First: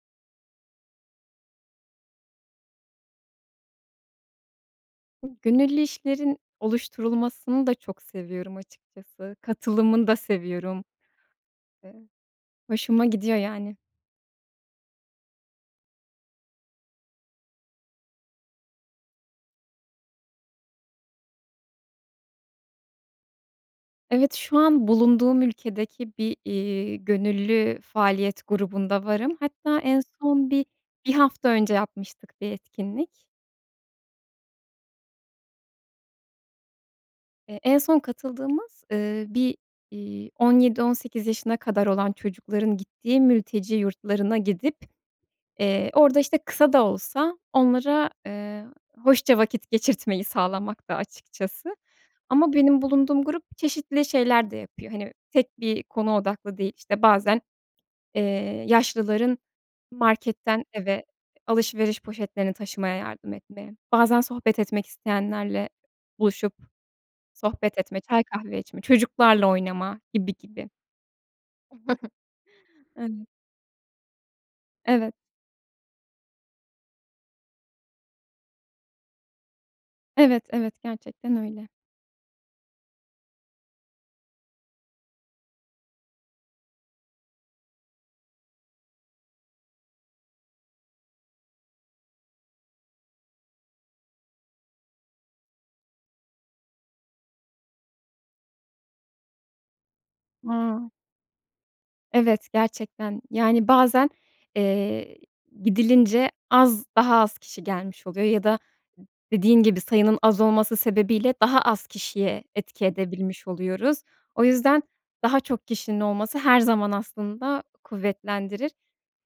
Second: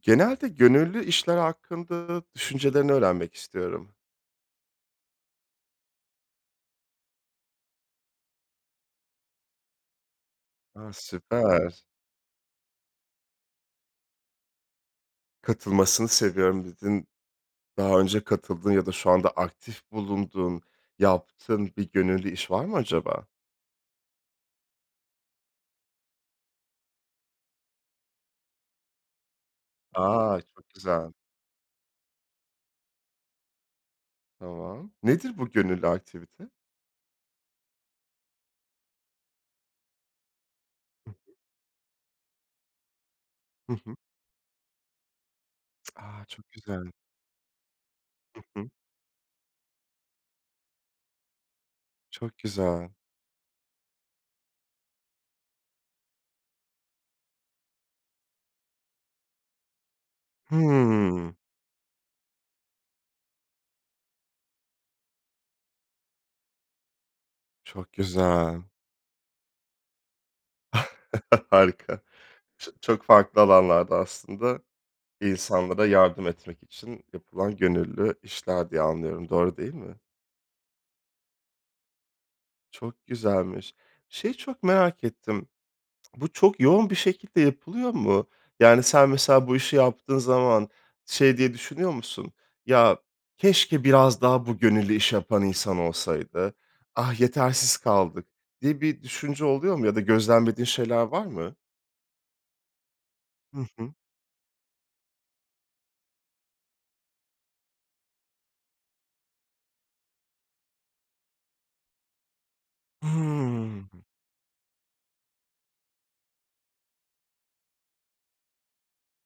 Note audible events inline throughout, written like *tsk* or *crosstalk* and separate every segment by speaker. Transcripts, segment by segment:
Speaker 1: Genelde gönüllü işler hakkında düşüncelerini öğrenmek istiyorum.
Speaker 2: Gönüllü işlerin oluşturulmasını da çok seviyorum açıkçası. Katılımını da seviyorum,
Speaker 1: A! Süper.
Speaker 2: eee, hoşuma gidiyor yani.
Speaker 1: Katılmasını seviyorum, dedin. Daha önce katıldığın ya da şu anda aktif bulunduğun, yaptığın bir gönüllü iş var mı acaba?
Speaker 2: Evet, şu an bulunduğum ülkedeki bir, iii, gönüllü faaliyet grubunda varım. Hatta en
Speaker 1: A!
Speaker 2: son bi
Speaker 1: Çok güzel.
Speaker 2: bir hafta önce yapmıştık bir etkinlik.
Speaker 1: Tamam, nedir bu gönüllü aktivite?
Speaker 2: Eee, en son katıldığımız, ııı, bir, iii, 17-18
Speaker 1: *unintelligible*
Speaker 2: yaşına kadar olan çocukların gittiği
Speaker 1: Hı
Speaker 2: mülteci
Speaker 1: hı.
Speaker 2: yurtlarına gidip, eee,
Speaker 1: *tsk*
Speaker 2: orada,
Speaker 1: A!
Speaker 2: işte,
Speaker 1: Çok
Speaker 2: kısa da
Speaker 1: güzel.
Speaker 2: olsa onlara,
Speaker 1: Hı
Speaker 2: eee,
Speaker 1: hı.
Speaker 2: hoşça vakit geçirtmeyi sağlamaktı, açıkçası
Speaker 1: Çok
Speaker 2: ama benim
Speaker 1: güzel.
Speaker 2: bulunduğum grup çeşitli şeyler de yapıyor. Hani, tek bir konu odaklı değil, işte, bazen, eee, yaşlıların marketten eve
Speaker 1: Hıı.
Speaker 2: alışveriş poşetlerini taşımaya yardım etme, bazen sohbet etmek isteyenlerle buluşup sohbet
Speaker 1: Çok
Speaker 2: etme, çay kahve
Speaker 1: güzel.
Speaker 2: içme, çocuklarla oynama gibi gibi.
Speaker 1: *chuckles* Harika. Ç çok
Speaker 2: *chuckles* Evet.
Speaker 1: farklı alanlarda aslında,
Speaker 2: Evet.
Speaker 1: insanlara yardım etmek için yapılan gönüllü işler diye anlıyorum. Doğru değil mi?
Speaker 2: Evet, evet, gerçekten öyle.
Speaker 1: Çok güzelmiş. Şeyi çok merak ettim: *smacks lips* Bu çok yoğun bir şekilde yapılıyor mu? Yani, sen, mesela, bu işi yaptığın zaman şey diye düşünüyor musun, “Ya, keşke biraz daha bu gönüllü iş yapan insan olsaydı. Ah, yetersiz kaldık.“ diye bir düşünce oluyor mu ya da gözlemlediğin
Speaker 2: A!
Speaker 1: şeyler var mı?
Speaker 2: Evet, gerçekten.
Speaker 1: Hı
Speaker 2: Yani,
Speaker 1: hı.
Speaker 2: bazen, eee, gidilince az daha az kişi gelmiş oluyor ya da d dediğin gibi sayının az olması sebebiyle daha az kişiye etki edebilmiş
Speaker 1: Hımm.
Speaker 2: oluyoruz. O yüzden daha çok kişinin olması her zaman aslında kuvvetlendirir.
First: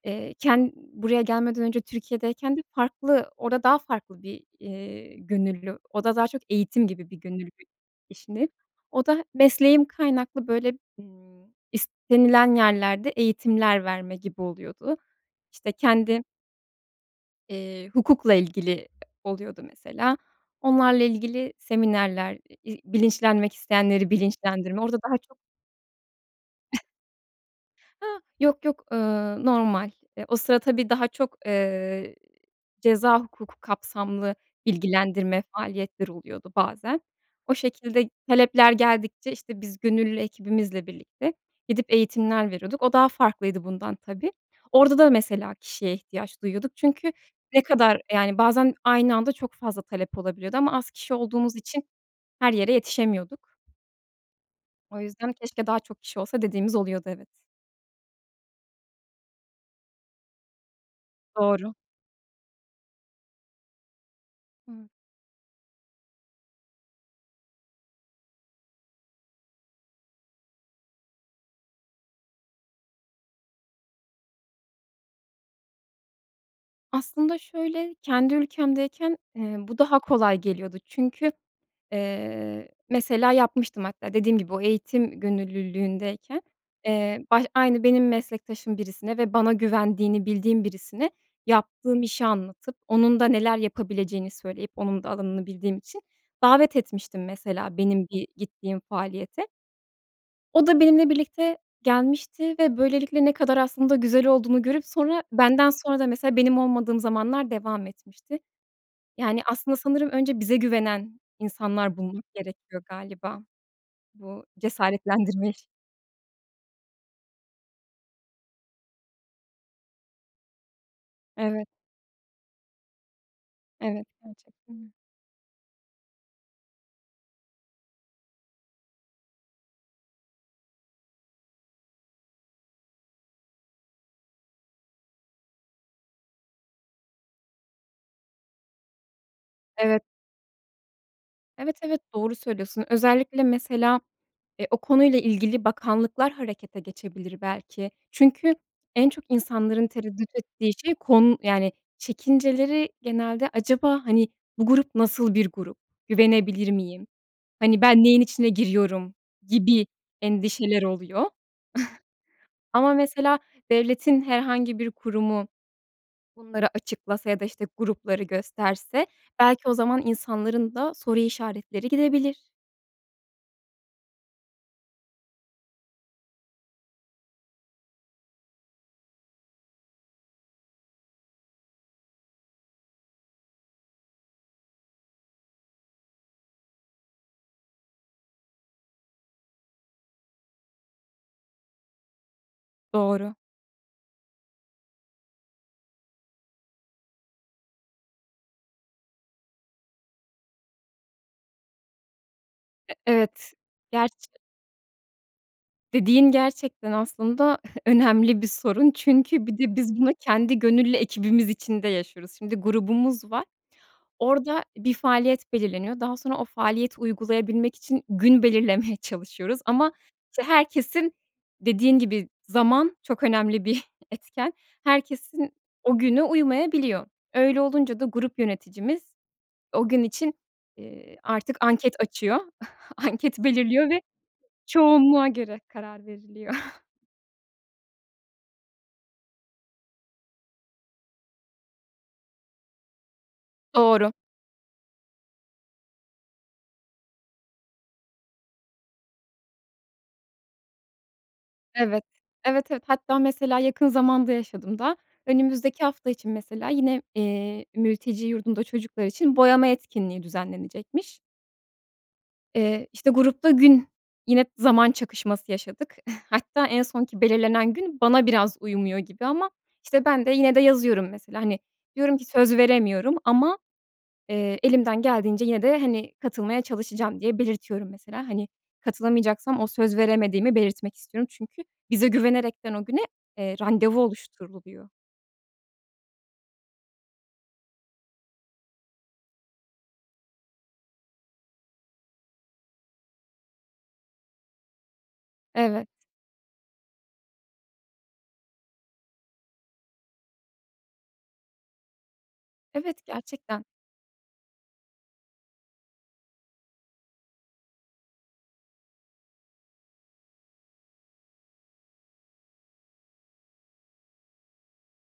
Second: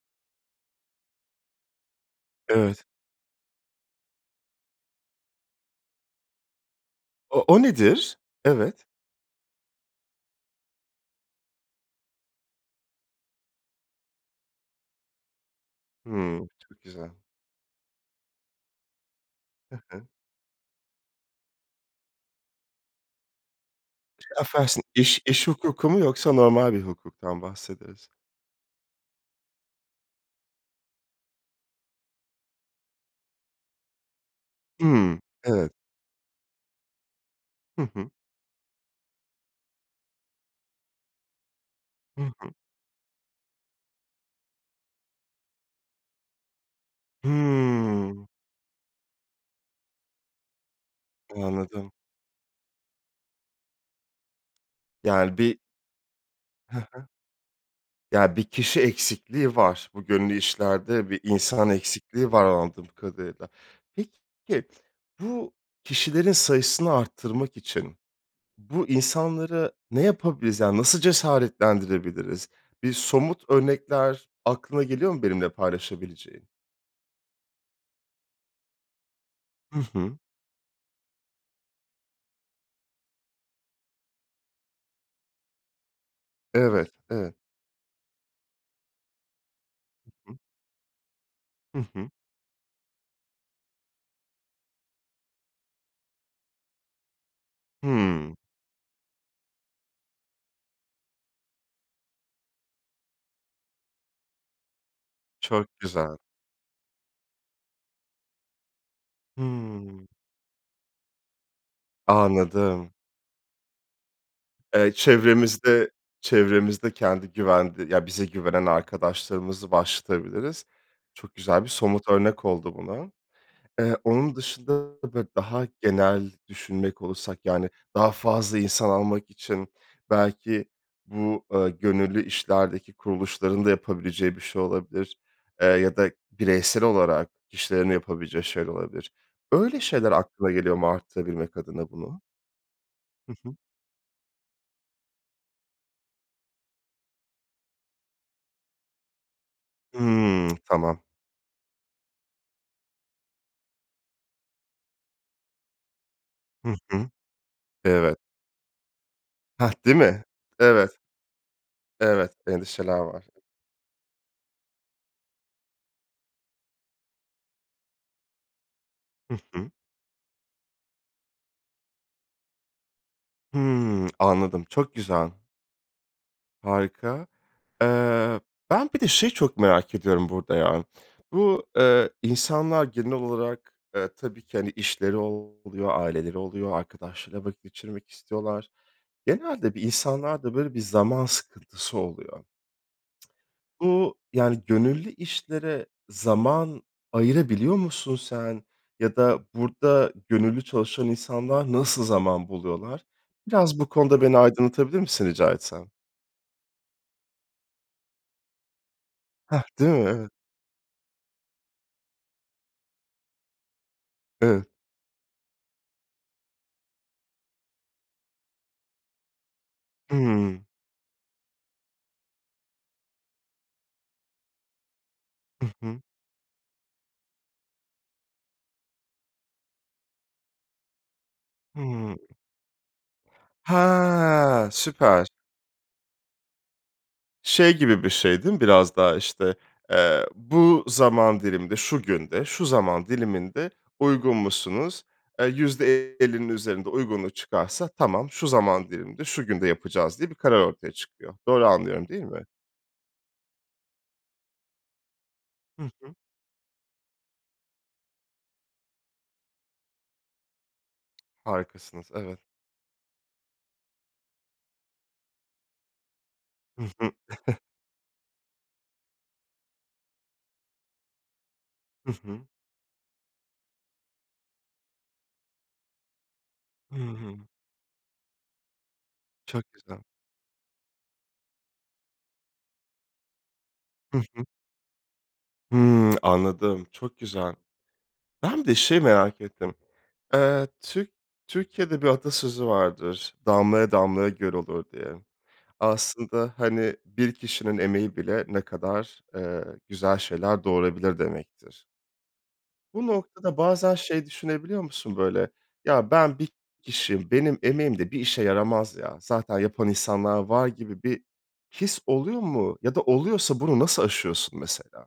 Speaker 2: Eee, ken buraya gelmeden önce Türkiye'deyken de
Speaker 1: Evet.
Speaker 2: farklı, orada daha farklı bir, iii, gönüllü, orada daha çok eğitim gibi bir
Speaker 1: O
Speaker 2: gönüllü
Speaker 1: o nedir?
Speaker 2: işindeydim.
Speaker 1: Evet.
Speaker 2: O da mesleğim kaynaklı böyle, ımm, istenilen yerlerde eğitimler verme gibi oluyordu. İşte kendi
Speaker 1: Hıı, çok güzel.
Speaker 2: eee, hukukla ilgili oluyordu
Speaker 1: Hı hı.
Speaker 2: mesela onlarla ilgili seminerler, i bilinçlenmek isteyenleri
Speaker 1: Çok
Speaker 2: bilinçlendirme,
Speaker 1: afedersin,
Speaker 2: orada daha
Speaker 1: iş
Speaker 2: çok
Speaker 1: iş hukuku mu yoksa normal bir
Speaker 2: *chuckles*
Speaker 1: hukuktan mı bahsederiz?
Speaker 2: *unintelligible* Yok, yok, ııı, normal. Eee, o sıra tabii daha çok, ııı, ceza hukuku kapsamlı
Speaker 1: Hımm,
Speaker 2: bilgilendirme
Speaker 1: evet.
Speaker 2: faaliyetleri oluyordu bazen. O
Speaker 1: Hı hı.
Speaker 2: şekilde talepler geldikçe, işte, biz gönüllü ekibimizle birlikte gidip
Speaker 1: Hı hı.
Speaker 2: eğitimler veriyorduk. O daha farklıydı bundan tabii. Orada da mesela kişiye ihtiyaç duyuyorduk çünkü ne kadar
Speaker 1: Hımm.
Speaker 2: yani, bazen aynı anda çok fazla talep olabiliyordu ama az kişi olduğumuz için
Speaker 1: Anladım.
Speaker 2: her yere yetişemiyorduk. O yüzden,
Speaker 1: Yani, bir
Speaker 2: keşke daha çok kişi olsa dediğimiz
Speaker 1: Hı
Speaker 2: oluyordu,
Speaker 1: hı.
Speaker 2: evet.
Speaker 1: Ya, bir kişi eksikliği var. Bu gönüllü işlerde bir insan
Speaker 2: Doğru.
Speaker 1: eksikliği var, anladığım kadarıyla. Peki,
Speaker 2: *unintelligible*
Speaker 1: bu kişilerin sayısını arttırmak için bu insanlara ne yapabiliriz? Yani, nasıl cesaretlendirebiliriz? Bir somut örnekler aklına geliyor mu benimle paylaşabileceğin?
Speaker 2: Aslında şöyle, kendi ülkemdeyken, eee, bu
Speaker 1: Hı
Speaker 2: daha
Speaker 1: hı.
Speaker 2: kolay geliyordu çünkü, eee, mesela yapmıştım hatta dediğim gibi o eğitim gönüllülüğündeyken,
Speaker 1: Evet,
Speaker 2: eee,
Speaker 1: evet.
Speaker 2: baş aynı benim meslektaşım birisine ve bana güvendiğini
Speaker 1: Hı hı.
Speaker 2: bildiğim birisine
Speaker 1: Hı
Speaker 2: yaptığım
Speaker 1: hı.
Speaker 2: işi anlatıp, onun da neler yapabileceğini söyleyip, onun da alanını bildiğim için davet etmiştim mesela, benim bir
Speaker 1: Hıı.
Speaker 2: gittiğim faaliyete. O da benimle birlikte gelmişti ve böylelikle ne kadar aslında güzel olduğunu görüp sonra,
Speaker 1: Çok
Speaker 2: benden sonra da
Speaker 1: güzel.
Speaker 2: mesela, benim olmadığım zamanlar devam etmişti. Yani, aslında
Speaker 1: Hımm.
Speaker 2: sanırım önce bize güvenen insanlar bulmak gerekiyor
Speaker 1: Anladım.
Speaker 2: galiba, bu
Speaker 1: Eee,
Speaker 2: cesaretlendirme iş
Speaker 1: çevremizde çevremizde kendi güvende ya bize güvenen arkadaşlarımızı başlatabiliriz. Çok güzel bir
Speaker 2: Evet.
Speaker 1: somut örnek oldu buna. Eee,
Speaker 2: Evet,
Speaker 1: onun
Speaker 2: gerçekten
Speaker 1: dışında,
Speaker 2: öyle.
Speaker 1: böyle, daha genel düşünmek olursak, yani, daha fazla insan almak için belki bu, eee, gönüllü işlerdeki kuruluşların da yapabileceği bir şey olabilir, eee, ya da bireysel olarak kişilerin yapabileceği şeyler olabilir. Öyle
Speaker 2: Evet.
Speaker 1: şeyler aklına geliyor mu, artırabilmek
Speaker 2: Evet,
Speaker 1: adına
Speaker 2: evet,
Speaker 1: bunu?
Speaker 2: doğru söylüyorsun.
Speaker 1: Hı
Speaker 2: Özellikle,
Speaker 1: hı.
Speaker 2: mesela, eee, o konuyla ilgili bakanlıklar harekete geçebilir belki. Çünkü en çok insanların tereddüt
Speaker 1: Hıı, *smacks lips*
Speaker 2: ettiği şey,
Speaker 1: tamam.
Speaker 2: kon yani, çekinceleri genelde acaba, hani, bu grup nasıl bir grup, güvenebilir
Speaker 1: Hı
Speaker 2: miyim,
Speaker 1: hı.
Speaker 2: hani, ben
Speaker 1: Evet.
Speaker 2: neyin içine giriyorum
Speaker 1: Hah,
Speaker 2: gibi
Speaker 1: değil mi?
Speaker 2: endişeler
Speaker 1: Evet.
Speaker 2: oluyor.
Speaker 1: Evet,
Speaker 2: *chuckles* Ama,
Speaker 1: endişeler var.
Speaker 2: mesela, devletin herhangi bir kurumu bunları açıklasa ya da, işte, grupları gösterse,
Speaker 1: Hı
Speaker 2: belki
Speaker 1: hı.
Speaker 2: o zaman insanların da soru işaretleri gidebilir.
Speaker 1: Hıı. *smacks lips* Anladım, çok güzel. Harika. Eee, ben bir de şeyi çok merak ediyorum burada ya. Bu, eee, insanlar genel olarak, eee, tabii ki, hani, işleri oluyor, aileleri oluyor, arkadaşlarıyla vakit geçirmek istiyorlar. Genelde bir insanlarda böyle bir zaman sıkıntısı oluyor.
Speaker 2: Doğru.
Speaker 1: Bu, yani, gönüllü işlere zaman ayırabiliyor musun sen? Ya da burada gönüllü çalışan insanlar nasıl zaman
Speaker 2: E
Speaker 1: buluyorlar?
Speaker 2: evet,
Speaker 1: Biraz bu konuda
Speaker 2: gerçi
Speaker 1: beni aydınlatabilir misin rica etsem?
Speaker 2: Dediğin gerçekten, aslında *chuckles* önemli bir sorun. Çünkü bir
Speaker 1: Hah.
Speaker 2: de
Speaker 1: Değil mi?
Speaker 2: biz bunu
Speaker 1: Eve
Speaker 2: kendi gönüllü ekibimiz içinde yaşıyoruz. Şimdi grubumuz var, orada
Speaker 1: Evet.
Speaker 2: bir faaliyet belirleniyor. Daha sonra o faaliyeti uygulayabilmek için gün belirlemeye çalışıyoruz. Ama, işte,
Speaker 1: Hımm.
Speaker 2: herkesin Dediğin gibi, zaman çok önemli bir etken, herkesin
Speaker 1: Hı
Speaker 2: o
Speaker 1: hı.
Speaker 2: günü uymayabiliyor. Öyle olunca da grup yöneticimiz o gün için, eee, artık anket
Speaker 1: Hımm.
Speaker 2: açıyor, anket belirliyor ve
Speaker 1: Ha. Süper.
Speaker 2: çoğunluğa göre karar veriliyor. *chuckles*
Speaker 1: Şey gibi bir şey, değil mi biraz daha: İşte, eee, "Bu zaman diliminde, şu günde, şu zaman diliminde
Speaker 2: Doğru.
Speaker 1: uygun musunuz?" Eee, %50'nin üzerinde uygunluk çıkarsa tamam, "Şu zaman diliminde, şu günde yapacağız." diye bir karar ortaya çıkıyor. Doğru
Speaker 2: Evet.
Speaker 1: anlıyorum, değil mi?
Speaker 2: Evet, evet. Hatta mesela yakın zamanda yaşadım daha,
Speaker 1: Hı
Speaker 2: önümüzdeki hafta
Speaker 1: hı.
Speaker 2: için mesela, yine, eee, mülteci yurdunda çocuklar için boyama etkinliği düzenlenecekmiş.
Speaker 1: Harikasınız, evet.
Speaker 2: Eee, işte, grupta gün yine zaman çakışması yaşadık. Hatta en
Speaker 1: Hı hı.
Speaker 2: sonki
Speaker 1: *chuckles*
Speaker 2: belirlenen gün bana biraz uymuyor gibi ama, işte, ben de yine de yazıyorum, mesela, hani,
Speaker 1: Hı
Speaker 2: diyorum ki
Speaker 1: hı.
Speaker 2: söz veremiyorum ama, eee, elimden geldiğince yine de, hani, katılmaya çalışacağım diye
Speaker 1: Hıı.
Speaker 2: belirtiyorum. Mesela, hani, katılamayacaksam o
Speaker 1: Çok
Speaker 2: söz
Speaker 1: güzel.
Speaker 2: veremediğimi belirtmek istiyorum. Çünkü bize güvenerekten o güne, eee, randevu
Speaker 1: Hı hı.
Speaker 2: oluşturuluyor.
Speaker 1: Hımm. *tsk* Anladım, çok güzel. Ben bir de şeyi merak ettim. Eee, Türk Türkiye'de bir atasözü vardır, damlaya damlaya göl olur, diye.
Speaker 2: Evet.
Speaker 1: Aslında, hani, bir kişinin emeği bile ne kadar, eee, güzel şeyler doğurabilir demektir.
Speaker 2: Evet,
Speaker 1: Bu noktada
Speaker 2: gerçekten.
Speaker 1: bazen şey düşünebiliyor musun, böyle? Ya, ben bir kişiyim, benim emeğim de bir işe yaramaz ya, zaten yapan insanlar var gibi bir his oluyor mu ya da oluyorsa bunu nasıl aşıyorsun, mesela?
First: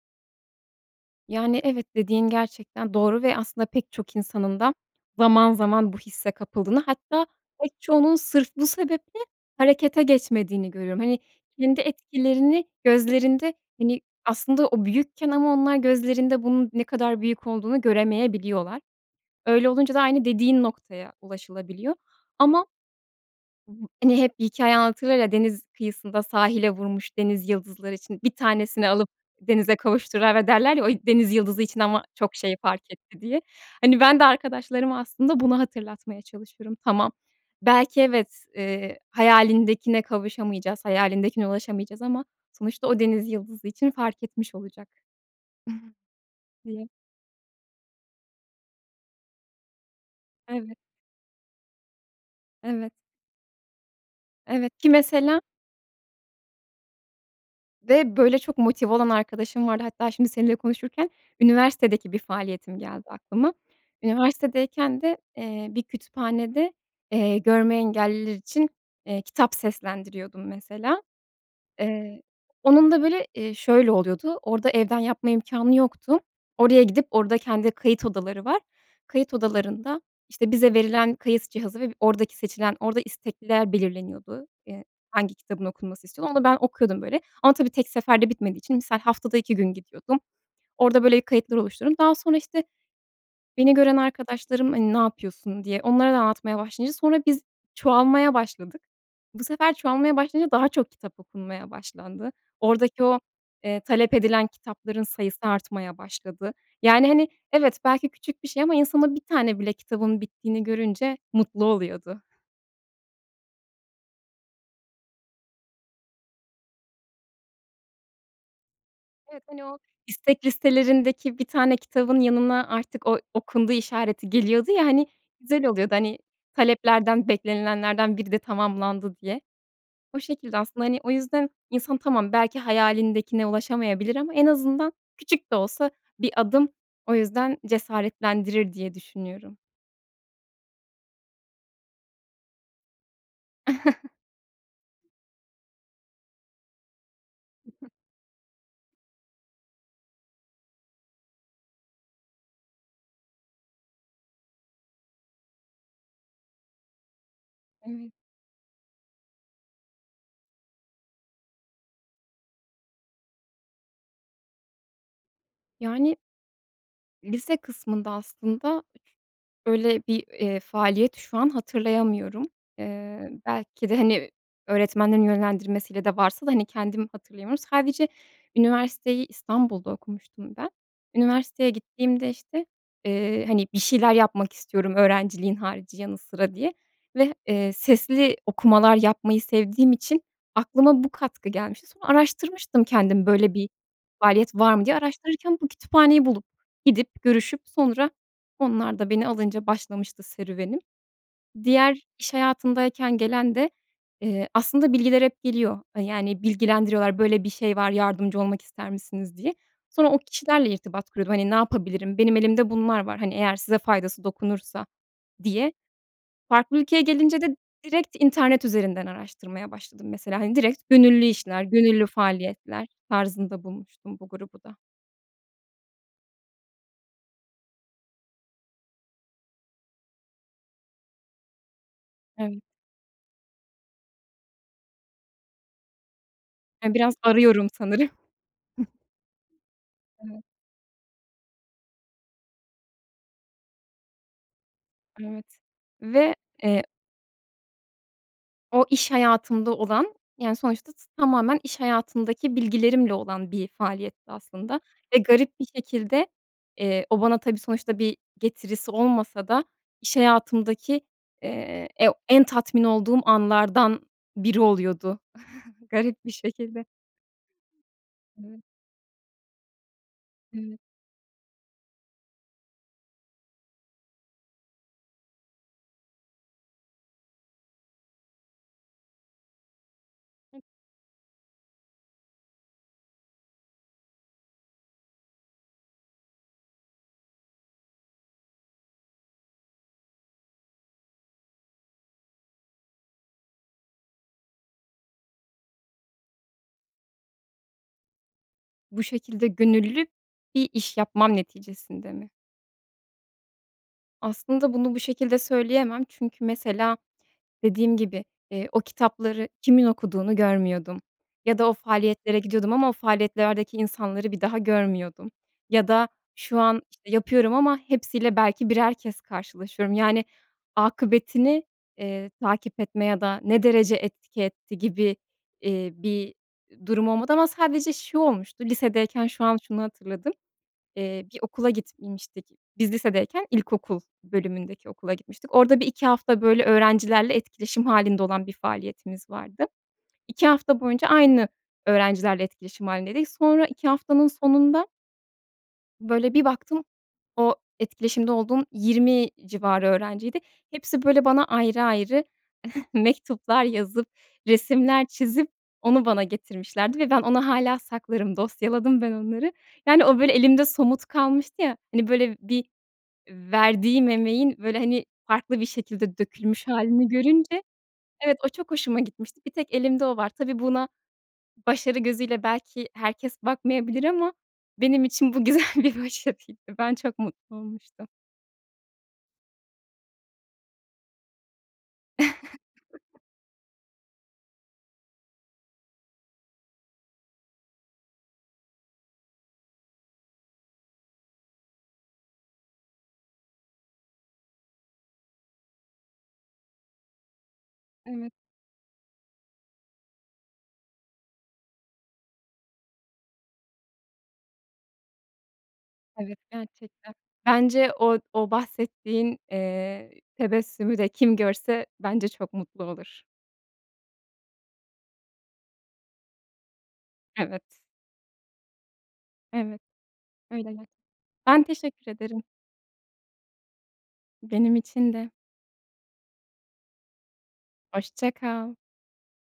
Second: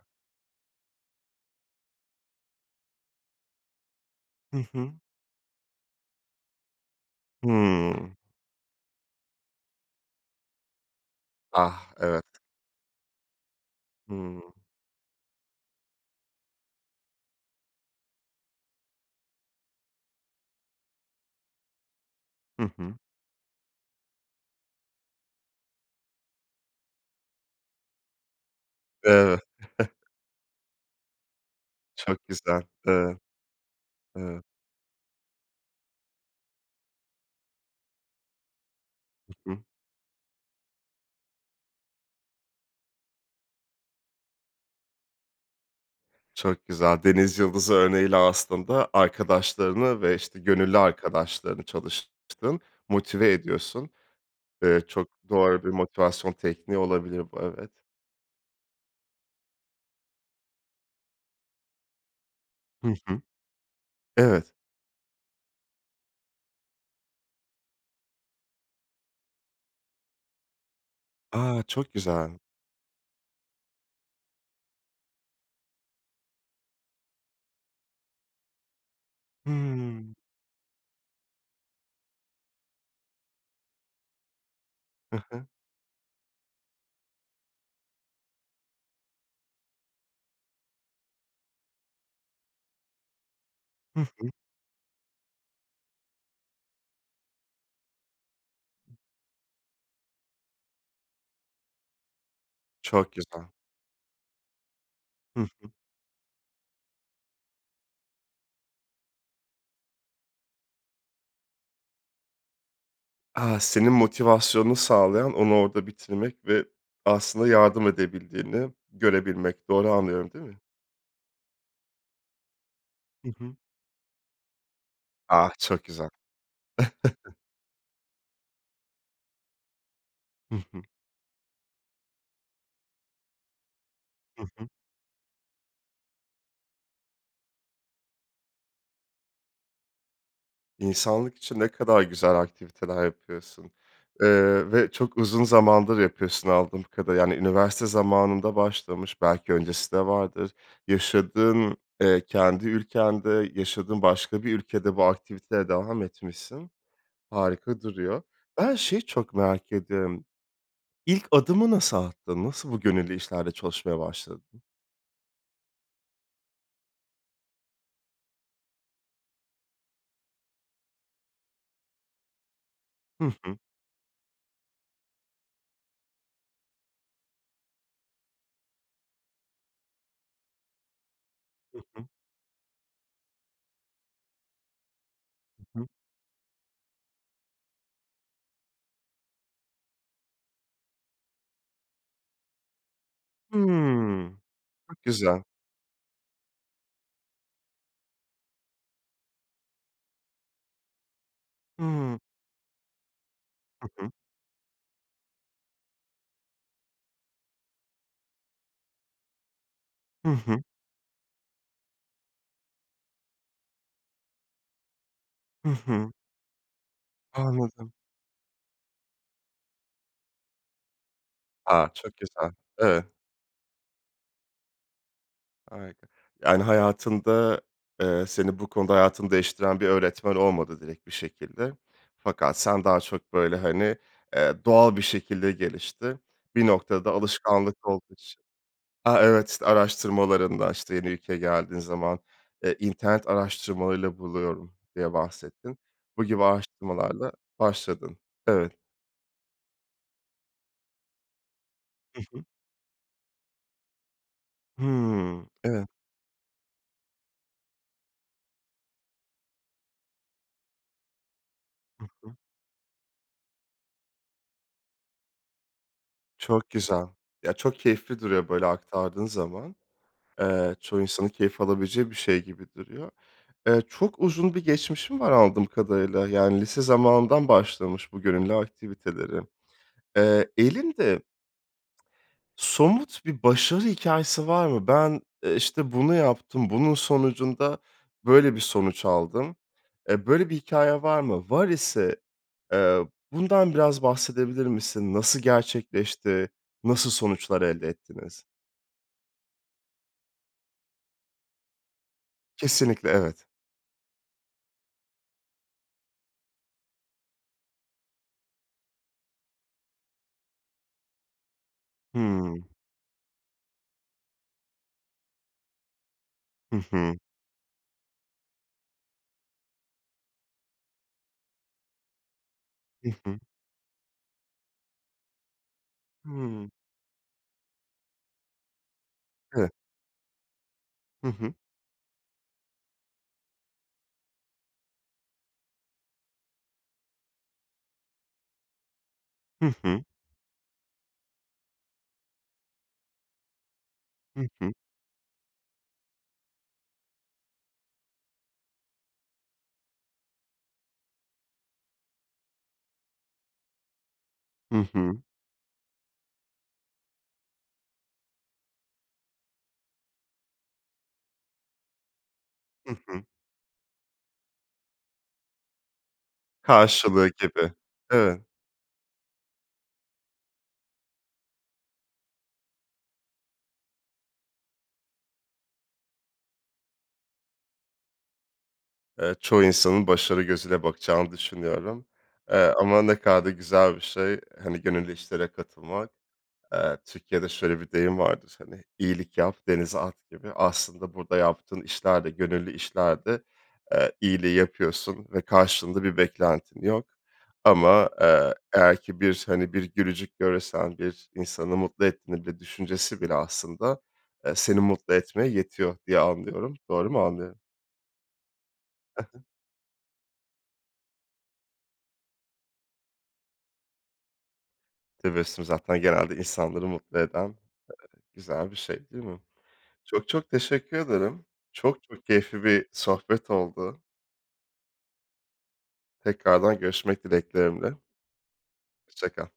Speaker 2: Yani, evet, dediğin gerçekten doğru ve aslında pek çok insanın
Speaker 1: Hı
Speaker 2: da
Speaker 1: hı.
Speaker 2: zaman zaman bu hisse kapıldığını, hatta pek çoğunun
Speaker 1: Hımm.
Speaker 2: sırf bu sebeple harekete geçmediğini görüyorum. Hani, kendi
Speaker 1: Ah, evet.
Speaker 2: etkilerini gözlerinde, hani,
Speaker 1: Hımm.
Speaker 2: aslında o büyükken ama onlar gözlerinde bunun ne kadar büyük olduğunu göremeyebiliyorlar. Öyle olunca da aynı dediğin noktaya ulaşılabiliyor ama,
Speaker 1: Hı hı.
Speaker 2: *unintelligible* hani, hep bir hikâye anlatırlar ya, deniz kıyısında sahile vurmuş denizyıldızları için bir tanesini alıp
Speaker 1: Evet. *chuckles*
Speaker 2: denize kavuşturana derler ya, o denizyıldızı için ama
Speaker 1: Çok
Speaker 2: çok şey
Speaker 1: güzel.
Speaker 2: fark
Speaker 1: Evet,
Speaker 2: etti diye. Hani, ben de
Speaker 1: evet.
Speaker 2: arkadaşlarıma aslında, bunu hatırlatmaya çalışırım. Tamam, belki evet, eee,
Speaker 1: Hı hı.
Speaker 2: hayalindekine kavuşamayacağız, hayalindekine ulaşamayacağız ama sonuçta o denizyıldızı için fark etmiş olacak
Speaker 1: Çok
Speaker 2: diye.
Speaker 1: güzel, denizyıldızı örneğiyle aslında arkadaşlarını ve, işte,
Speaker 2: Evet.
Speaker 1: gönüllü arkadaşlarını çalıştığın,
Speaker 2: Evet.
Speaker 1: motive ediyorsun,
Speaker 2: Evet,
Speaker 1: eee,
Speaker 2: ki
Speaker 1: çok
Speaker 2: mesela
Speaker 1: doğru bir motivasyon tekniği olabilir bu, evet.
Speaker 2: ve, böyle, çok motive olan arkadaşım vardı. Hatta şimdi seninle konuşurken, üniversitedeki bir faaliyetim
Speaker 1: Hı
Speaker 2: geldi
Speaker 1: hı.
Speaker 2: aklıma.
Speaker 1: Evet.
Speaker 2: Üniversitedeyken de, eee, bir kütüphanede, eee, görme engelliler için, eee, kitap seslendiriyordum mesela.
Speaker 1: A! Çok
Speaker 2: Eee,
Speaker 1: güzel.
Speaker 2: onun da, böyle, eee, şöyle oluyordu, orada evden yapma imkânı yoktu. Oraya gidip, orada kendi kayıt odaları var. Kayıt odalarında,
Speaker 1: Hıı.
Speaker 2: işte, bize verilen kayıt cihazı ve oradaki seçilen, orada istekliler belirleniyordu. Eee,
Speaker 1: Hı
Speaker 2: hangi
Speaker 1: hı.
Speaker 2: kitabın okunması istiyor onu da ben okuyordum, böyle, ama tabii tek seferde bitmediği için, misal, haftada 2 gün gidiyordum. Orada, böyle, kayıtlar oluşturdum. Daha sonra, işte, beni gören
Speaker 1: Hı hı.
Speaker 2: arkadaşlarım, hani, ne yapıyorsun diye onlara da anlatmaya başlayınca sonra biz çoğalmaya başladık. Bu sefer çoğalmaya başlayınca daha çok kitap okunmaya başlandı. Oradaki
Speaker 1: Çok
Speaker 2: o,
Speaker 1: güzel.
Speaker 2: eee, talep edilen kitapların sayısı
Speaker 1: Hı hı.
Speaker 2: artmaya başladı. Yani, hani, evet, belki küçük bir şey ama insan, o bir tane bile kitabın bittiğini görünce mutlu oluyordu.
Speaker 1: A! Senin motivasyonunu sağlayan onu orda bitirmek ve aslında yardım edebildiğini
Speaker 2: Evet, hani,
Speaker 1: görebilmek,
Speaker 2: o
Speaker 1: doğru anlıyorum, değil
Speaker 2: istek
Speaker 1: mi?
Speaker 2: listelerindeki bir tane kitabın yanına artık o
Speaker 1: Hı hı.
Speaker 2: "okundu" işareti geliyordu ya, hani,
Speaker 1: Ah!
Speaker 2: güzel
Speaker 1: Çok
Speaker 2: oluyordu.
Speaker 1: güzel.
Speaker 2: Hani, taleplerden,
Speaker 1: *chuckles*
Speaker 2: beklenilenlerden biri de tamamlandı diye. O
Speaker 1: Hı
Speaker 2: şekilde
Speaker 1: hı.
Speaker 2: aslında, hani, o yüzden insan, tamam, belki hayalindekine ulaşamayabilir ama
Speaker 1: Hı
Speaker 2: en
Speaker 1: hı.
Speaker 2: azından küçük de olsa bir adım, o yüzden cesaretlendirir diye düşünüyorum.
Speaker 1: İnsanlık için ne kadar güzel aktiviteler yapıyorsun,
Speaker 2: *chuckles*
Speaker 1: eee, ve çok uzun zamandır yapıyorsun anladığım kadarıyla. Yani, üniversite
Speaker 2: *unintelligible*
Speaker 1: zamanında başlamış, belki öncesi de vardır, yaşadığın, eee, kendi ülkende, yaşadığın başka bir ülkede bu aktiviteye devam etmişsin. Harika
Speaker 2: Evet.
Speaker 1: duruyor. Ben şeyi çok merak ediyorum. İlk adımı nasıl attın? Nasıl bu gönüllü işlerde çalışmaya başladın?
Speaker 2: Yani lise kısmında aslında öyle bir, eee, faaliyet şu an hatırlayamıyorum.
Speaker 1: Hı
Speaker 2: Eee,
Speaker 1: hı.
Speaker 2: belki de, hani, öğretmenlerin yönlendirmesiyle de varsa da, hani, kendim hatırlayamıyorum. Sadece üniversiteyi İstanbul'da okumuştum ben. Üniversiteye
Speaker 1: Hı hı.
Speaker 2: gittiğimde, işte, eee, hani, bir şeyler yapmak istiyorum öğrenciliğin
Speaker 1: Hı hı.
Speaker 2: harici, yanı sıra diye ve, eee, sesli okumalar yapmayı sevdiğim için aklıma bu katkı gelmişti. Sonra araştırmıştım kendim, böyle bir
Speaker 1: Hımm.
Speaker 2: faaliyet var mı diye.
Speaker 1: Çok güzel.
Speaker 2: Araştırırken bu kütüphaneyi bulup, gidip, görüşüp sonra onlar da beni alınca başlamıştı serüvenim. Diğer
Speaker 1: Hıı.
Speaker 2: iş hayatındayken gelen de,
Speaker 1: Hı hı.
Speaker 2: eee, aslında bilgiler hep geliyor, eee, yani, bilgilendiriyorlar, "Böyle bir şey var, yardımcı olmak ister misiniz?" diye. Sonra o
Speaker 1: Hı hı.
Speaker 2: kişilerle irtibat kurup, hani, "Ne yapabilirim? Benim elimde bunlar var, hani, eğer size faydası dokunursa."
Speaker 1: Hı
Speaker 2: diye.
Speaker 1: hı.
Speaker 2: Farklı ülkeye gelince de
Speaker 1: Anladım.
Speaker 2: direkt internet üzerinden araştırmaya başladım, mesela, hani, direkt gönüllü işler,
Speaker 1: A!
Speaker 2: gönüllü
Speaker 1: Çok güzel.
Speaker 2: faaliyetler
Speaker 1: Evet.
Speaker 2: tarzında bulmuştum bu grubu da.
Speaker 1: Harika. Yani, hayatında, eee, seni bu konuda hayatını değiştiren bir öğretmen olmadı direkt bir şekilde. Fakat
Speaker 2: *unintelligible*
Speaker 1: sen daha çok, böyle, hani, eee, doğal bir şekilde gelişti. Bir
Speaker 2: E,
Speaker 1: noktada
Speaker 2: biraz arıyorum
Speaker 1: alışkanlık
Speaker 2: sanırım.
Speaker 1: olduğu için, a, evet, işte,
Speaker 2: *unintelligible*
Speaker 1: araştırmalarında, işte, yeni ülkeye geldiğin zaman, eee, internet araştırmalarıyla buluyorum diye
Speaker 2: Evet
Speaker 1: bahsettin. Bu
Speaker 2: ve,
Speaker 1: gibi
Speaker 2: eee
Speaker 1: araştırmalarla başladın. Evet.
Speaker 2: o, iş hayatımda olan, yani, sonuçta t tamamen iş
Speaker 1: Hı hı.
Speaker 2: hayatımdaki bilgilerimle olan bir faaliyetti aslında ve
Speaker 1: Hıı.
Speaker 2: garip bir
Speaker 1: Evet.
Speaker 2: şekilde, eee, o bana tabii sonuçta bir getirisi olmasa da iş hayatımdaki, eee,
Speaker 1: Hı
Speaker 2: e
Speaker 1: hı.
Speaker 2: en tatmin olduğum anlardan biri oluyordu, *chuckles* garip bir
Speaker 1: Çok
Speaker 2: şekilde.
Speaker 1: güzel. Ya, çok keyifli duruyor
Speaker 2: Evet.
Speaker 1: böyle aktardığın zaman. Eee,
Speaker 2: Evet.
Speaker 1: çoğu insanın keyif alabileceği bir şey gibi duruyor. Eee, çok uzun bir geçmişin var anladığım kadarıyla. Yani lise zamanından başlamış bu gönüllü aktiviteleri. Eee, elinde somut bir başarı hikâyesi var mı? Ben, eee, işte, bunu yaptım, bunun sonucunda böyle bir sonuç aldım. Eee, böyle bir hikâyen var mı? Var ise, eee, bundan biraz bahsedebilir misin? Nasıl gerçekleşti, nasıl sonuçlar elde ettiniz?
Speaker 2: Bu şekilde gönüllü bir iş yapmam neticesinde mi?
Speaker 1: Kesinlikle, evet.
Speaker 2: Aslında bunu bu şekilde söyleyemem çünkü, mesela, dediğim gibi, eee, o kitapları kimin okuduğunu görmüyordum ya da o faaliyetlere
Speaker 1: Hımm.
Speaker 2: gidiyordum ama o faaliyetlerdeki insanları bir daha görmüyordum ya da şu
Speaker 1: Hı
Speaker 2: an, işte,
Speaker 1: hı.
Speaker 2: yapıyorum ama hepsiyle belki birer kez karşılaşıyorum, yani, akıbetini, eee, takip etme
Speaker 1: Hı
Speaker 2: ya
Speaker 1: hı.
Speaker 2: da ne derece etki etti gibi, iii, bir
Speaker 1: Hımm.
Speaker 2: durum olmadı ama sadece şu olmuştu, lisedeyken şu an
Speaker 1: Evet.
Speaker 2: şunu hatırladım. Eee,
Speaker 1: Hı
Speaker 2: bir
Speaker 1: hı.
Speaker 2: okula gitmiştik. Biz lisedeyken ilkokul bölümündeki okula gitmiştik. Orada 1-2 hafta, böyle, öğrencilerle etkileşim hâlinde olan bir faaliyetimiz vardı.
Speaker 1: Hı hı.
Speaker 2: 2 hafta boyunca aynı öğrencilerle etkileşim hâlindeydik. Sonra 2 haftanın
Speaker 1: Hı hı.
Speaker 2: sonunda böyle, bir baktım o etkileşimde olduğum 20 civarı öğrenciydi. Hepsi, böyle, bana ayrı ayrı *chuckles* mektuplar yazıp,
Speaker 1: Hı
Speaker 2: resimler
Speaker 1: hı.
Speaker 2: çizip onu bana getirmişlerdi ve ben onu hâlâ saklarım, dosyaladım ben onları. Yani, o, böyle, elimde somut kalmıştı. Ya, hani, böyle, bir,
Speaker 1: Hı hı.
Speaker 2: eee, verdiğim emeğin, böyle, hani, farklı bir şekilde dökülmüş hâlini
Speaker 1: Karşılığı
Speaker 2: görünce
Speaker 1: gibi,
Speaker 2: evet,
Speaker 1: evet.
Speaker 2: o çok hoşuma gitmişti, bir tek elimde o var. Tabii, buna başarı gözüyle belki herkes bakmayabilir ama benim için bu güzel bir başarıydı. Ben çok mutlu olmuştum.
Speaker 1: Evet, çoğu insanın başarı gözüyle bakacağını düşünüyorum, eee, ama ne
Speaker 2: *chuckles*
Speaker 1: kadar da güzel bir şey, hani, gönüllü işlere katılmak. Eee, Türkiye'de şöyle bir deyim vardır, hani, iyilik yap, denize at, gibi. Aslında burada yaptığın işler de gönüllü işler de, eee, iyiliği yapıyorsun ve karşılığında bir beklentin yok. Ama,
Speaker 2: Evet.
Speaker 1: eee, eğer ki bir, hani, bir gülücük görürsen, bir insanı mutlu etmede düşüncesi bile, aslında, eee, seni mutlu etmeye yetiyor diye
Speaker 2: Evet,
Speaker 1: anlıyorum. Doğru
Speaker 2: gerçekten.
Speaker 1: mu anlıyorum?
Speaker 2: Bence od o
Speaker 1: He he.
Speaker 2: bahsettiğin, eee, tebessümü de kim görse bence çok mutlu olur.
Speaker 1: Tebessüm zaten genelde insanları mutlu eden,
Speaker 2: Evet.
Speaker 1: eee, güzel bir şey değil mi?
Speaker 2: Evet.
Speaker 1: Çok, çok
Speaker 2: Öyle
Speaker 1: teşekkür ederim.
Speaker 2: *unintelligible* Ben
Speaker 1: Çok,
Speaker 2: teşekkür
Speaker 1: çok
Speaker 2: ederim.
Speaker 1: keyifli bir sohbet oldu.
Speaker 2: Benim için de.
Speaker 1: Tekrardan görüşmek dileklerimle.
Speaker 2: Hoşça kal.
Speaker 1: Hoşça kal.